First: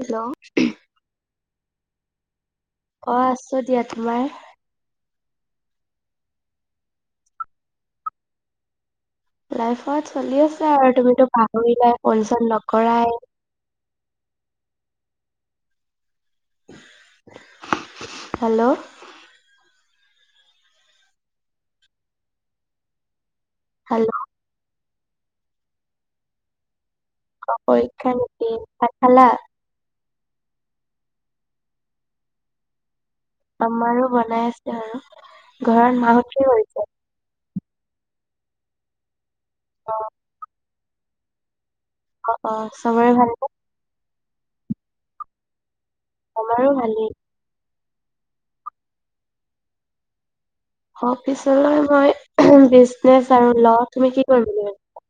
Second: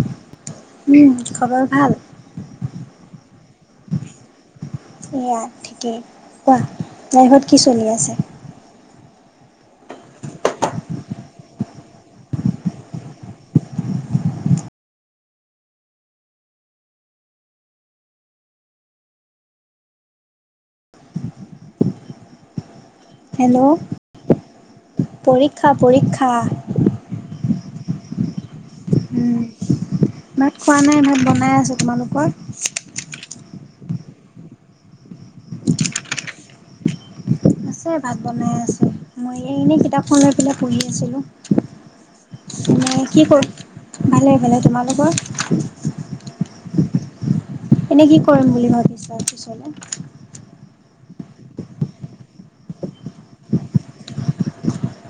Hello um খবৰ ভাল। অঁ আছো দিয়া তোমাৰ। এয়া ঠিকেই কোৱা ড্ৰাইভত কি চলি আছে। লাইফত চলি আছে আৰু তুমিতো পাহৰিলাই পচন নকৰাই। হেল্ল'। হেল্ল'। পৰীক্ষা পৰীক্ষা। পৰীক্ষা নীতি। ভাত খালা। উম। ভাত খোৱা নাই ভাত বনাই আছে তোমালোকৰ। আমাৰো বনাই আছে আৰু ঘৰত মাহত কি কৰিছে? আছে। ভাত বনাই আছে। মই এ ইনেই কিতাপখন লৈ পেলাই পঢ়ি। ছিলো অ' অ' চবৰে ভাল নে? ভালে ভালে তোমালোকৰ? আমাৰো ভালেই। এনেই কি কৰিম বুলি ভাবিছা পিছলে? অফিচলৈ মই [unintelligible] আৰু ল তুমি কি কৰিম বুলি ভাবিছা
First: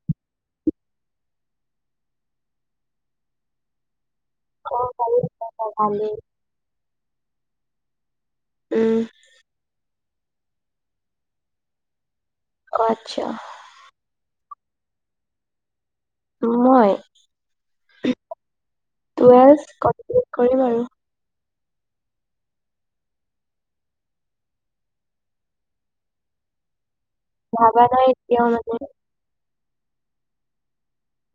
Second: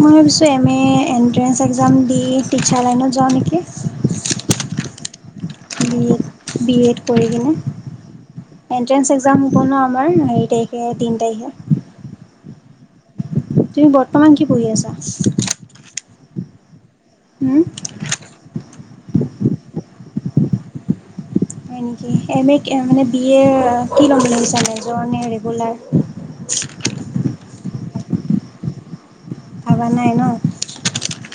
মই ভাবিছোঁ এম এ এণ্ট্ৰেন্ঞ্চ এক্সাম দি টিচাৰ লাইনত যাওঁ নেকি! [unintelligible] পৰি কিনে উম এণ্ট্ৰেন্ এক্সাম হ'ব ন? আমাৰ হেৰি তাৰিখে তিন তাৰিখে। অ' আচ্ছা তুমি বৰ্তমান কি পঢ়ি আছা? মই হুম, টুৱেলভ কমপ্লিট। কৰিম আৰু। হয় নেকি? এম এ মানে বি এ কি লম বুলি ভাবিছা মেজৰ ণে ৰেগুলাৰ? ভাবা নাই এতিয়াও মানে। ভাবা নাই ন?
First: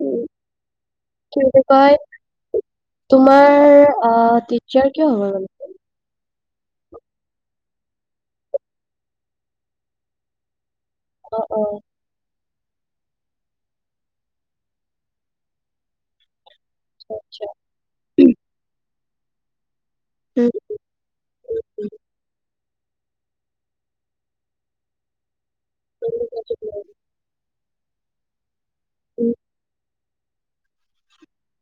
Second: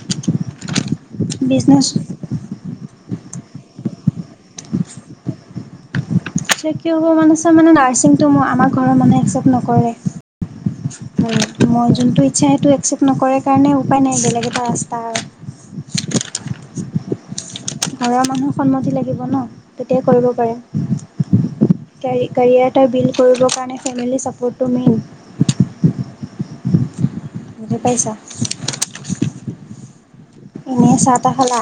উম, কি বুলি বিজনেছ কয় তোমাৰ টিচাৰ কিয় হ'ব মন আছে। টিচাৰ কিয় হ'ব মন আছে মানে নাৰছিংটো মোৰ আমাৰ ঘৰৰ মানুহে একচেপ্ট নকৰে। অ', ম অ', মই যোনটো ইচ্ছা সেইটো একচেপ্ট নকৰে কাৰণে উপায় নাই বেলেগ এটা ৰাস্তা আৰু আচ্ছা। ঘৰ মানুহৰ সন্মতি লাগিব ন? তেতিয়াই কৰিব পাৰে কেৰি কেৰিয়াত। বুইল্ড কৰিবৰ কাৰণে ফেমিলী ছাপ'ৰ্টটো মেইন। [unintelligible] বুজি পাইচা? ইনে চাহ তা খালা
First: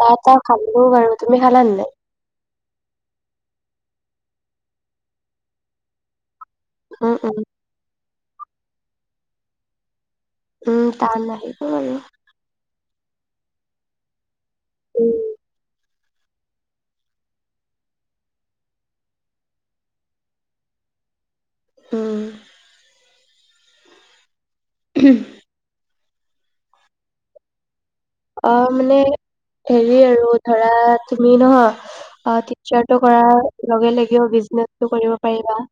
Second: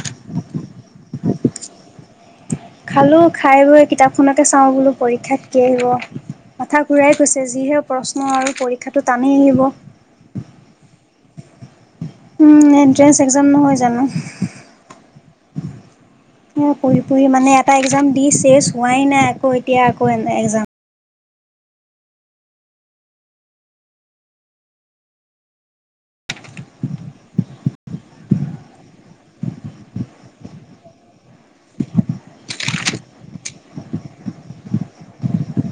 [unintelligible] খালোঁ বাৰু তুমি খালা নে নাই? খালো খাই বৈ কিতাপখনকে চাওঁ বোলো পৰীক্ষাত কি আহিব। মাথা উম, ঘূৰাই উম, গৈছে যিহে প্ৰশ্ন আৰু পৰীক্ষাটো টানেই আহিব। উম টান আহিব বাৰু উম এন্ট্ৰেস এক্সাম নহয় জানো। মোৰ পঢ়ি পঢ়ি মানে এটা এক্সাম দি চেচ হোৱাই নাই আকৌ এতিয়া আকৌ এন - এক্সাম। উম। [unintelligible] অ', মানে হেৰি আৰু ধৰা তুমি নহয় অ' টিচাৰটো কৰাৰ লগে লগেও বিজনেচটো কৰিব পাৰিবা।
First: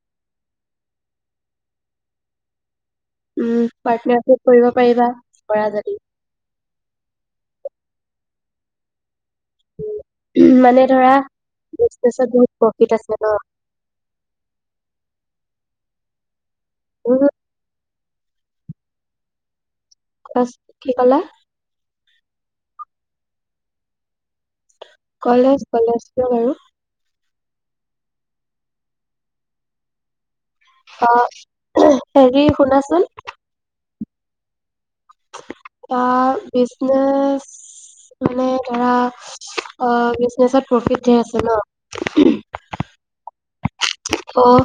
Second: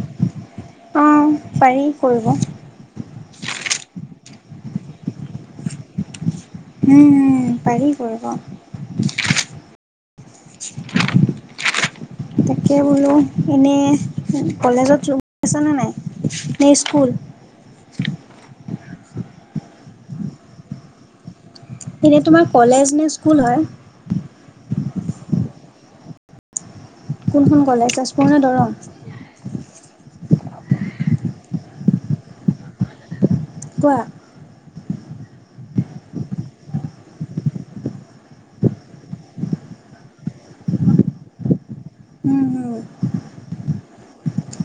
অঁ পাৰি কৰিব। উম, পাৰ্টনাৰশিপ কৰিব পাৰিবা কৰা যদি। উম উম, পাৰি কৰিব। উম, মানে ধৰা বিজনেচত বহুত তাকে প্ৰফিট আছে বোলো ন এনে কলেজত জো [unintelligible] নে স্কুল। বহুত কোৱাছোন কি কলা? এনে তোমাৰ কলেজ নে স্কুল হয়? কলেজ কলেজ কিয় বাৰু? কোনখন কলেজ? তেজপুৰ নে দৰং? অ', হেৰি শুনাচোন? কোৱা? অ' বিজনেছ মানে ধৰা অ' বিজনেচত প্ৰফিট ধেৰ আছে ন'। উম উম ত'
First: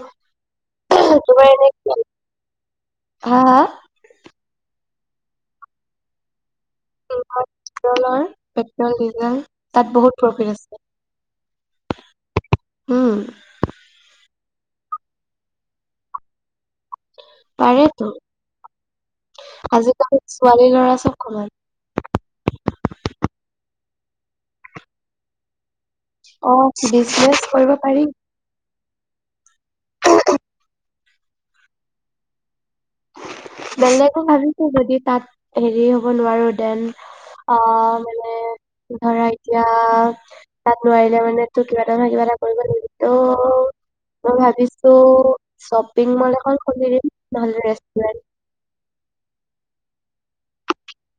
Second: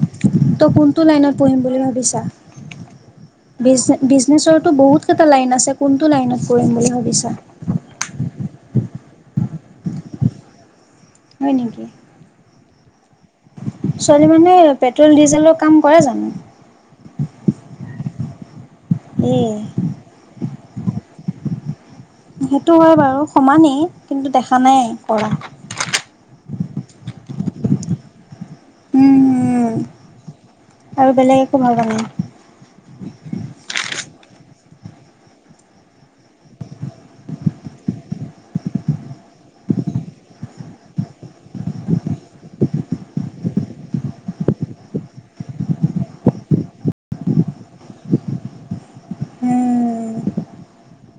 ত', কোনটো লাইনত তোমাৰ পঢ়িম এনে বুলি ভাবিছা? হা বিজনে - বিজনেচৰটো বহুত কেটা লাইন আছে, কোনটো লাইন আছে কৰিম বুলি ভাবিছা। হা পেট্ৰলৰ পেট্ৰল, ডিজেল তাত বহুত প্ৰফিট আছে। হয় নকি? উম। ছোৱালী মানুহে পেট্ৰল, ডিজেলৰ কাম কৰে জানো? পাৰেতো। এ আজিকালি ছোৱালী, ল'ৰা চব সমান। সেইটো হয় বাৰু সমানেই কিন্তু দেখা নাই কৰা। অ', বিজনেচ কৰিব পাৰি। উম্ আৰু বেলেগ একো ভাবা নাই? বেলেগো ভাবিছো যদি তাত হেৰি হ'ব নোৱাৰো দেন, অ' মানে ধৰা এতিয়া তাত নোৱাৰিলে মানে তো' কিবা এটা নহয় কিবা এটা কৰিব লাগিব, তো' মই ভাবিছো শ্বপিং মল এখন খুলি দিম ন'হলে ৰেচ [unintelligible]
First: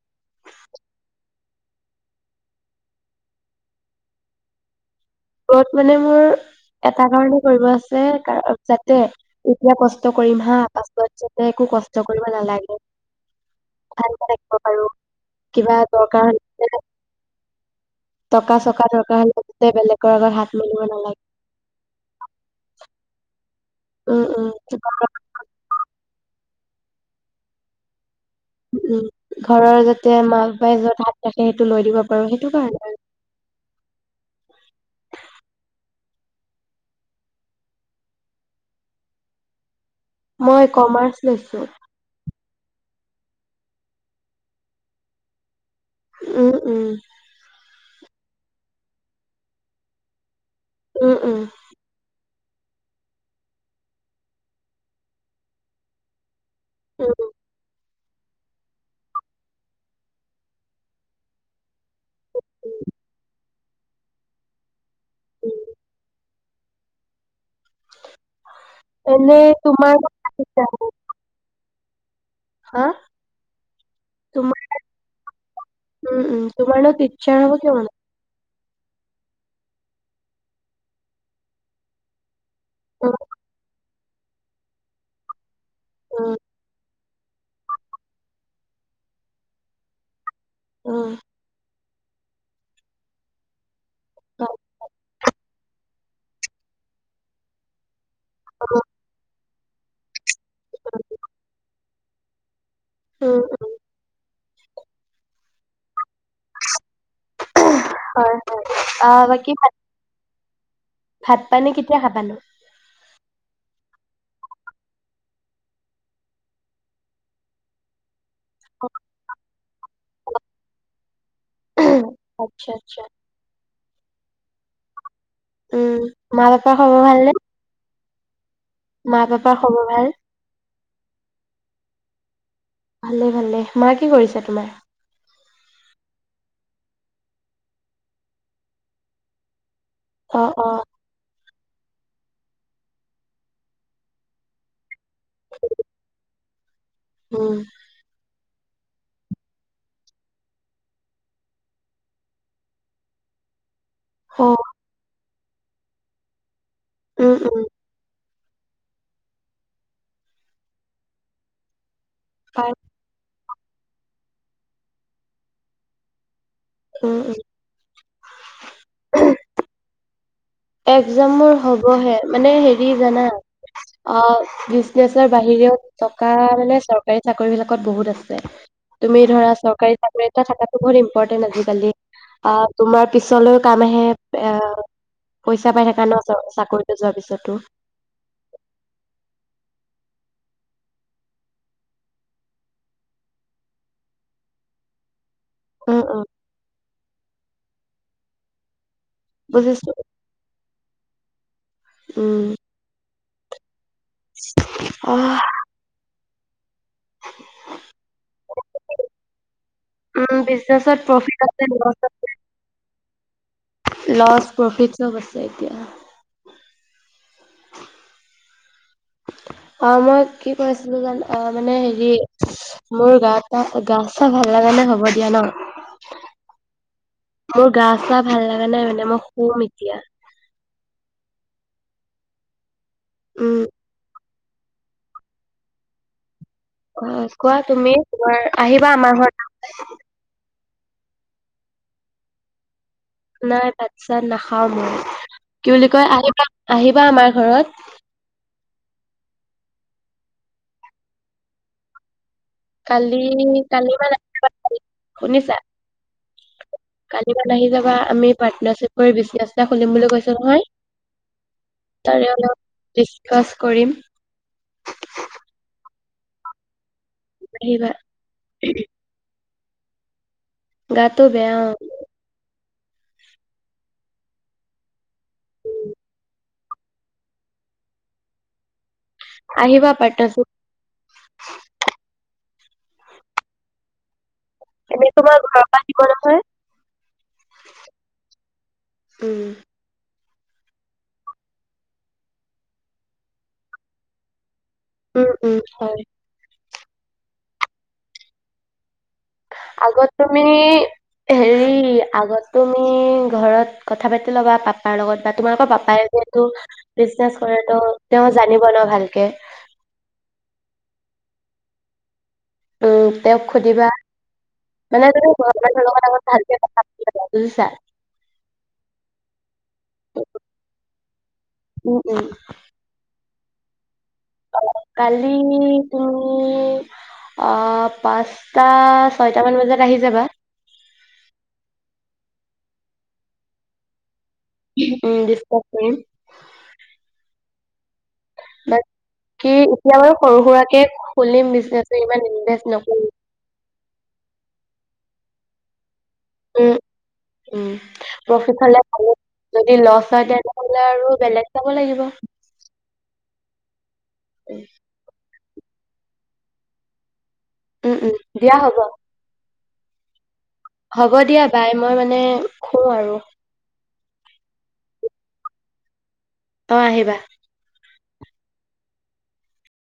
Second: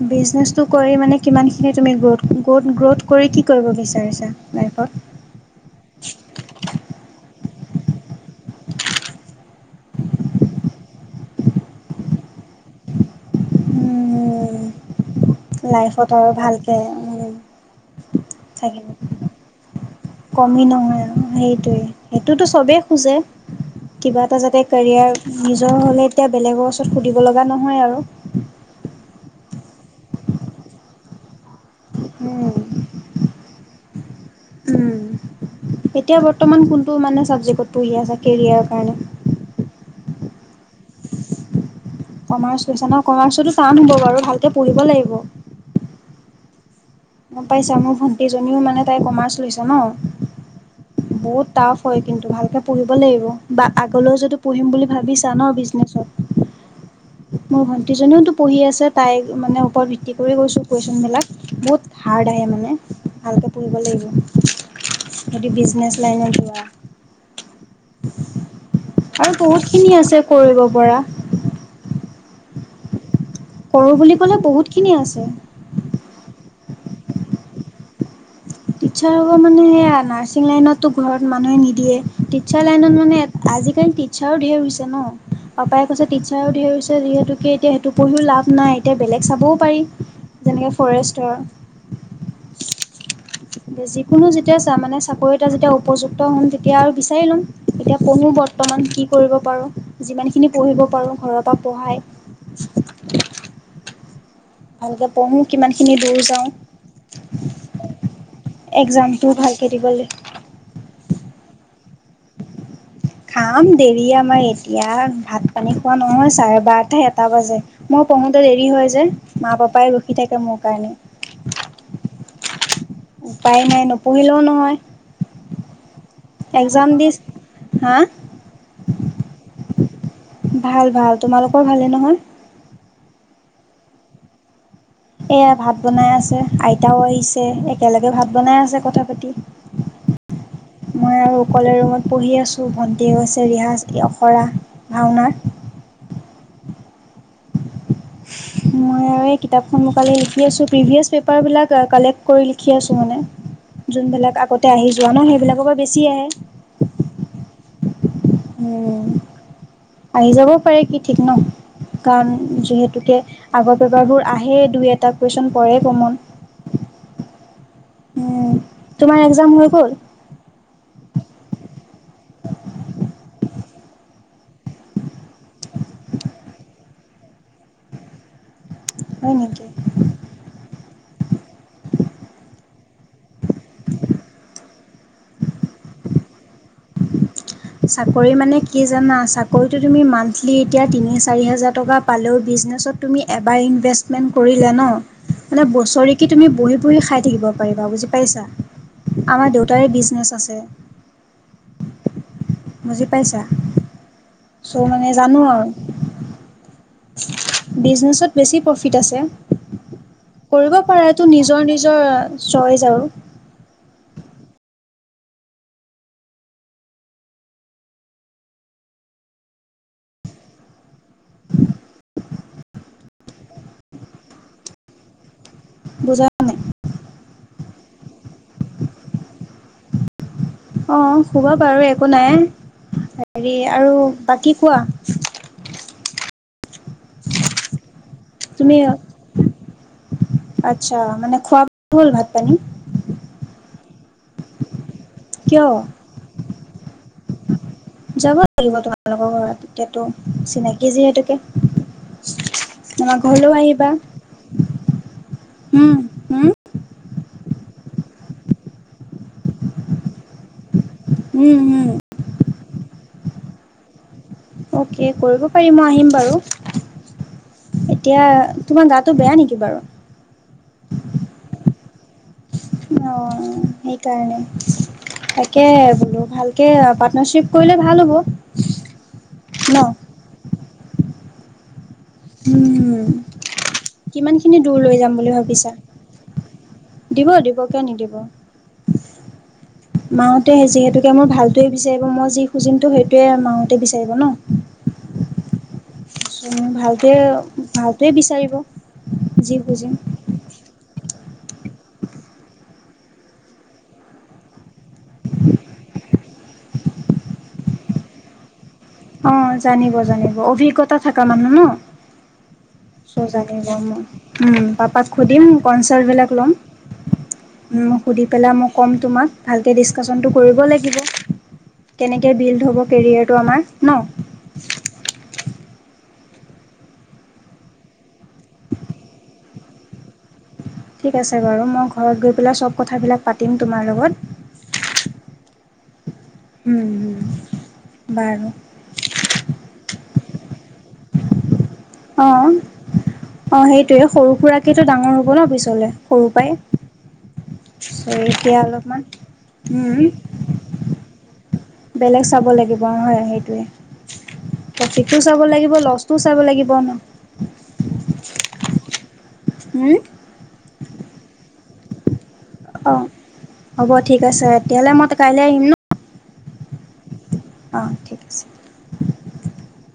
বিজনেছটো কৰি মানে কিমানখিনি তুমি গ্ৰোথ - গত - গ্ৰোথ কৰি কি কৰিব বিচাৰিছা লাইফত? গ্ৰোথ মানে মোৰ এটা কাৰণে কৰিব আছে কাৰ - যাতে এতিয়া কষ্ট কৰিম হা, পাছত যাতে একো কষ্ট কৰিব নালাগে, ভালকে থাকিব উম পাৰো। কিবা লাইফত দৰকাৰ আৰু ভালকে হলে, উম টকা চকা থাকিব। দৰকাৰ হলে গোটেই বেলেগ কমি নহয় আৰু সেইটোৱে। সেইটোতো চবে খোজে। উম কিবা এটা উম যাতে কিবা কেৰিয়াৰ নিজৰ হ'লে তেতিয়া বেলেগো পিছত সুধিব লগা নহয় আৰু। উম ', ঘৰৰ যাতে মা -বাপাই যত হাত ৰাখে সেইটো লৈ দিব পাৰো সেইটো উম, কাৰণে আৰু। এতিয়া বৰ্তমান কোনটো মানে ছাবজেক্টত পঢ়ি আছা কেৰিয়াৰৰ কাৰণে? মই কমাৰ্চ লৈছো কমাৰ্চ লৈছা ন কমাৰ্চো টান হ'ব বাৰু ভালকে পঢ়িব লাগিব। উম উম। গন পাইছা মোৰ ভণ্টিজনীও মানে তাই কমাৰ্চ লৈছে ন। উম উম বহুত টাফ হয় কিন্তু ভাল। পঢ়িব লাগিব বা আগলৈও যদি পঢ়িম বুলি ভাবিছা ন বিজনেচত। উম মই ভাল। ভন্তিজনিও তো পঢ়ি আছে তাই মানে ওপৰত ভিত্তি কৰি কৈছোঁ কুৱেশচনবিলাক বহুত হাৰ্ড আহে মানে ভালকৈ পঢ়িব লাগিব। যদি বিজনে লাইনত যোৱা। আৰু এনে বহুতখিনি তোমাৰ আছে কৰিব পৰা। হা পঢ়ো বুলি ক'লে তোমাৰ বহুতখিনি আছে। উম উম তোমাৰ নত ইচ্ছা হব ক। টিচাৰ হকল মানে সেয়া নাৰ্ছিং লাইনতো ঘৰত মানুহে নিদিয়ে। টিচাৰ লাইনত উম, মানে আজিকালি। চাউ ঢেৰ হৈছে ন পাপাই কৈছে উম, টিচাৰ ও ধেৰ হৈছে যিহেতুকে এয়া সেইটো পঢ়িও লাভ নাই এতিয়া বেলেগ চাবও পাৰি। যেনেকে উম, ফৰেষ্টৰ। যিকোনো যেতিয়া মানে চাকৰি এটা যেতিয়া উপযুক্ত হ'ম তেতিয়া আৰু বিচাৰি ল'ম। এতিয়া আপুনি বৰ্তমান কি কৰিব পাৰোঁ। যিমানখিনি পঢ়িব পাৰোঁ ঘৰৰ পৰা পঢ়াই উম, উম, ভালকে পঢ়ো কিমানখিনি দূৰ যাওঁ। হয় হয় এক্সামটো বাকি। ভালকে দিবলৈ ভাত পানি কেতিয়া খাবা নো? খাম দেৰি আমাৰ এতিয়া ভাত পানী খোৱা নহয় চাৰে বাৰটা এটা বাজে। মই কওঁতে দেৰি হয় যে মা পাপাই ৰখি থাকে মোৰ কাৰণে আচ্ছা, আচ্ছা, উপায় নাই। নপঢ়িলেও নহয়। উম মা পাপা একজাম খবৰ দিছ ভাল নে? হা মা পাপাৰ খবৰ ভাল। ভাল ভাল তোমালোকৰ ভালেই নহয়। ভালে ভালে মা কি কৰিছে তোমাৰ? এতিয়া ভাত বনাই আছে আইতাও আহিছে একেলগে ভাত বনাই আছে কথা পাতি। অঁ অঁ মই আৰু অকলে ৰুমত পঢ়ি আছোঁ ভণ্টি গৈছে ৰিহাজ অখৰা। ভাওনাৰ। উম মই আৰু এই কিতাপখন মকালে লিখি আছোঁ প্ৰিভিয়াছ পেপাৰবিলাক কালেক্ট কৰি লিখি আছোঁ মানে। যোনবিলাক অ', আগতে আহি যোৱা ন সেইবিলাক কৰবা বেছি আহে উম উম উম উম আহি যাব পাৰে কি ঠিক ন কাৰণ পাৰ যিহেতুকে আগৰ পেপাৰবোৰ আহে দুই এটা কুৱেশ্যন পৰে কমন। উম, উম, উম, তোমাৰ এক্সজাম হৈ গ'ল? এক্সজামৰ মোৰ হৈ গ'ল। অঁ হে মানে হেৰি জানা! অঁ বিজনেচৰ বাহিৰেও টকা মানে চৰকাৰী চাকৰি বিলাকত বহুত আছে। তুমি হয় ধৰা নেকি চৰকাৰী চাকৰিত থাকা বহুত ইম্পৰ্টেন্ট আজিকালি আহ তোমাৰ পিছলৈও কাম আহে এ পইচা পাই থাককা ন চ চাকৰিতো যোৱাৰ পিছতো। চাকৰি মানে কি জানা চাকৰিটো তুমি মান্থলি এতিয়া তিনি চাৰি হাজাৰ টকা পালেও বিজনেছত তুমি এবাৰ ইনভেষ্টমেণ্ট কৰিলে ন মানে উম উম বছৰেক তুমি বহি পুৰি খাই থাকিব পাৰিবা বুজি পাইছা। আমাৰ বুজিছো দেউতাৰে বিজনেছ আছে। উম পইছা, চ' মানে আহ জানো আৰু বিজনেছত বেছি প্ৰফিট আছে উম কৰিব বিজনেচত পৰেতো প্ৰফিট আছে নিজৰ লছ নিজৰ চইজ আৰু। চ বছে এতিয়া আহ [unintelligible] অ মই কি কৈছিলো জান অ মানে হেৰি মোৰ গা গা চা ভাল লগাগা নে হব দিয়া ন। বুজা নাই। [unintelligible] মোৰ গা চা ভাল লগা নাই মানে মই শুম এতিয়া। অ শুব পাৰো একো নাই। হেৰি উম। আৰু বা কোৱা! অ কোৱা তুমি, তোমাৰ তুমি আহিবা আমাৰ ঘৰত। আচ্ছা মানে খোৱা বোৱা হ'ল ভাত পানী। নাই চাত নাখাওঁ মই। কিয়? কি বুলি কয় আহিবা আহিবা আমাৰ। ঘৰত। যাব লাগিব তোমালোকৰ ঘৰত এতিয়াতো চিনাকি যিহেতুকে। আমাৰ কালি, ঘৰলৈও আহিবা। কালি বা ৰাতিুৱা শুনিছা হম। কালিমানে আহি যাবা আমি পাৰ্টনাৰশিপ কৰি বিজনেছ এটা খুলিম বুলি কৈছো নহয়। উম উম। ডিছকাচ কৰিম। অ'কে কৰিব পাৰি মই আহিম বাৰু। আহিবা এতিয়া তোমাৰ গাটো বেয়া নেকি? কি বাৰু। গটো বেয়া। অঁ, সেইকাৰণে তাকে বোলো ভালকে পাৰ্টনাৰশিপ কৰিলে ভাল হ'ব। ন আহিবা পাটনা। [unintelligible] উম কিমান। দূৰ লৈ এনে যাম বুলি তোমাৰ ঘৰৰ ভাবিছা? পৰা দিব নহয় দিব দিব কিয় নিদিব। উম মাওঁতে যিহেতুকে মোৰ ভালটোৱেই বিচাৰিব মই যি খুজিমতো সেইটোৱে মাওঁতে বিচাৰিব ন। উম উম, হয়। ভালটোৱে ভালটোৱে বিচাৰিব। যি খুজিম আগত তুমি। হেৰি আগত তুমি ঘৰত কথা পাতি ল'বা পাপাৰ লগত বা তোমালোকৰ পাপাই যিহেতু বিজনেছ কৰে তো তেওঁ জানিব নহ। অঁ, জানিব জানিব অভিজ্ঞতা। থকা মানুহ ন। উম তেওঁক সুধিবা পাপাক মানে তুমি সুধিম, ঘৰৰ মানুহৰ লগত আগত ভালকে কথা পাতিবা বুজিছা। সুধি পেলাই কম তোমাক, ভালকে দিছকাচন কৰিব উম, উম, কে বিল [unintelligible] ফটোমাৰ [unintelligible] ন। কালি তুমি আহ পাঁচটা ছয়ট মান বজাত আহি যাবা। ঠিক আছে বাৰু, মই ঘৰত গৈ পেলাই সব কথাবিলাক পাতিম তোমাৰ লগত। [unintelligible] উম হম। কি এতিয়া। সৰু সুৰাকে খুলিম অ অ বিনে। [unintelligible] সৰু সুৰাকৈতো ডাঙৰ হ'ব ন পিছলৈ। উ উ চ' এতিয়া প্ৰফিট হলে অলপমান ভাল যদি লছ হয় উম তেনেহলে আৰু বেলেগ চাব লাগিব। বেলেগ চাব লাগিব হয় আহ তে তাকেই তো চাব লাগিবতো লছ তো চাব লাগিব ন উম উম দিয়া হ'ব হুম্ হ'ব দিয়া বাই মই মানে খো অ আৰু হ'ব ঠিক আছে তেতিয়াহ'লে মই কাইলৈ আহিম ন অঁ আহিবা অঁ ঠিক আছে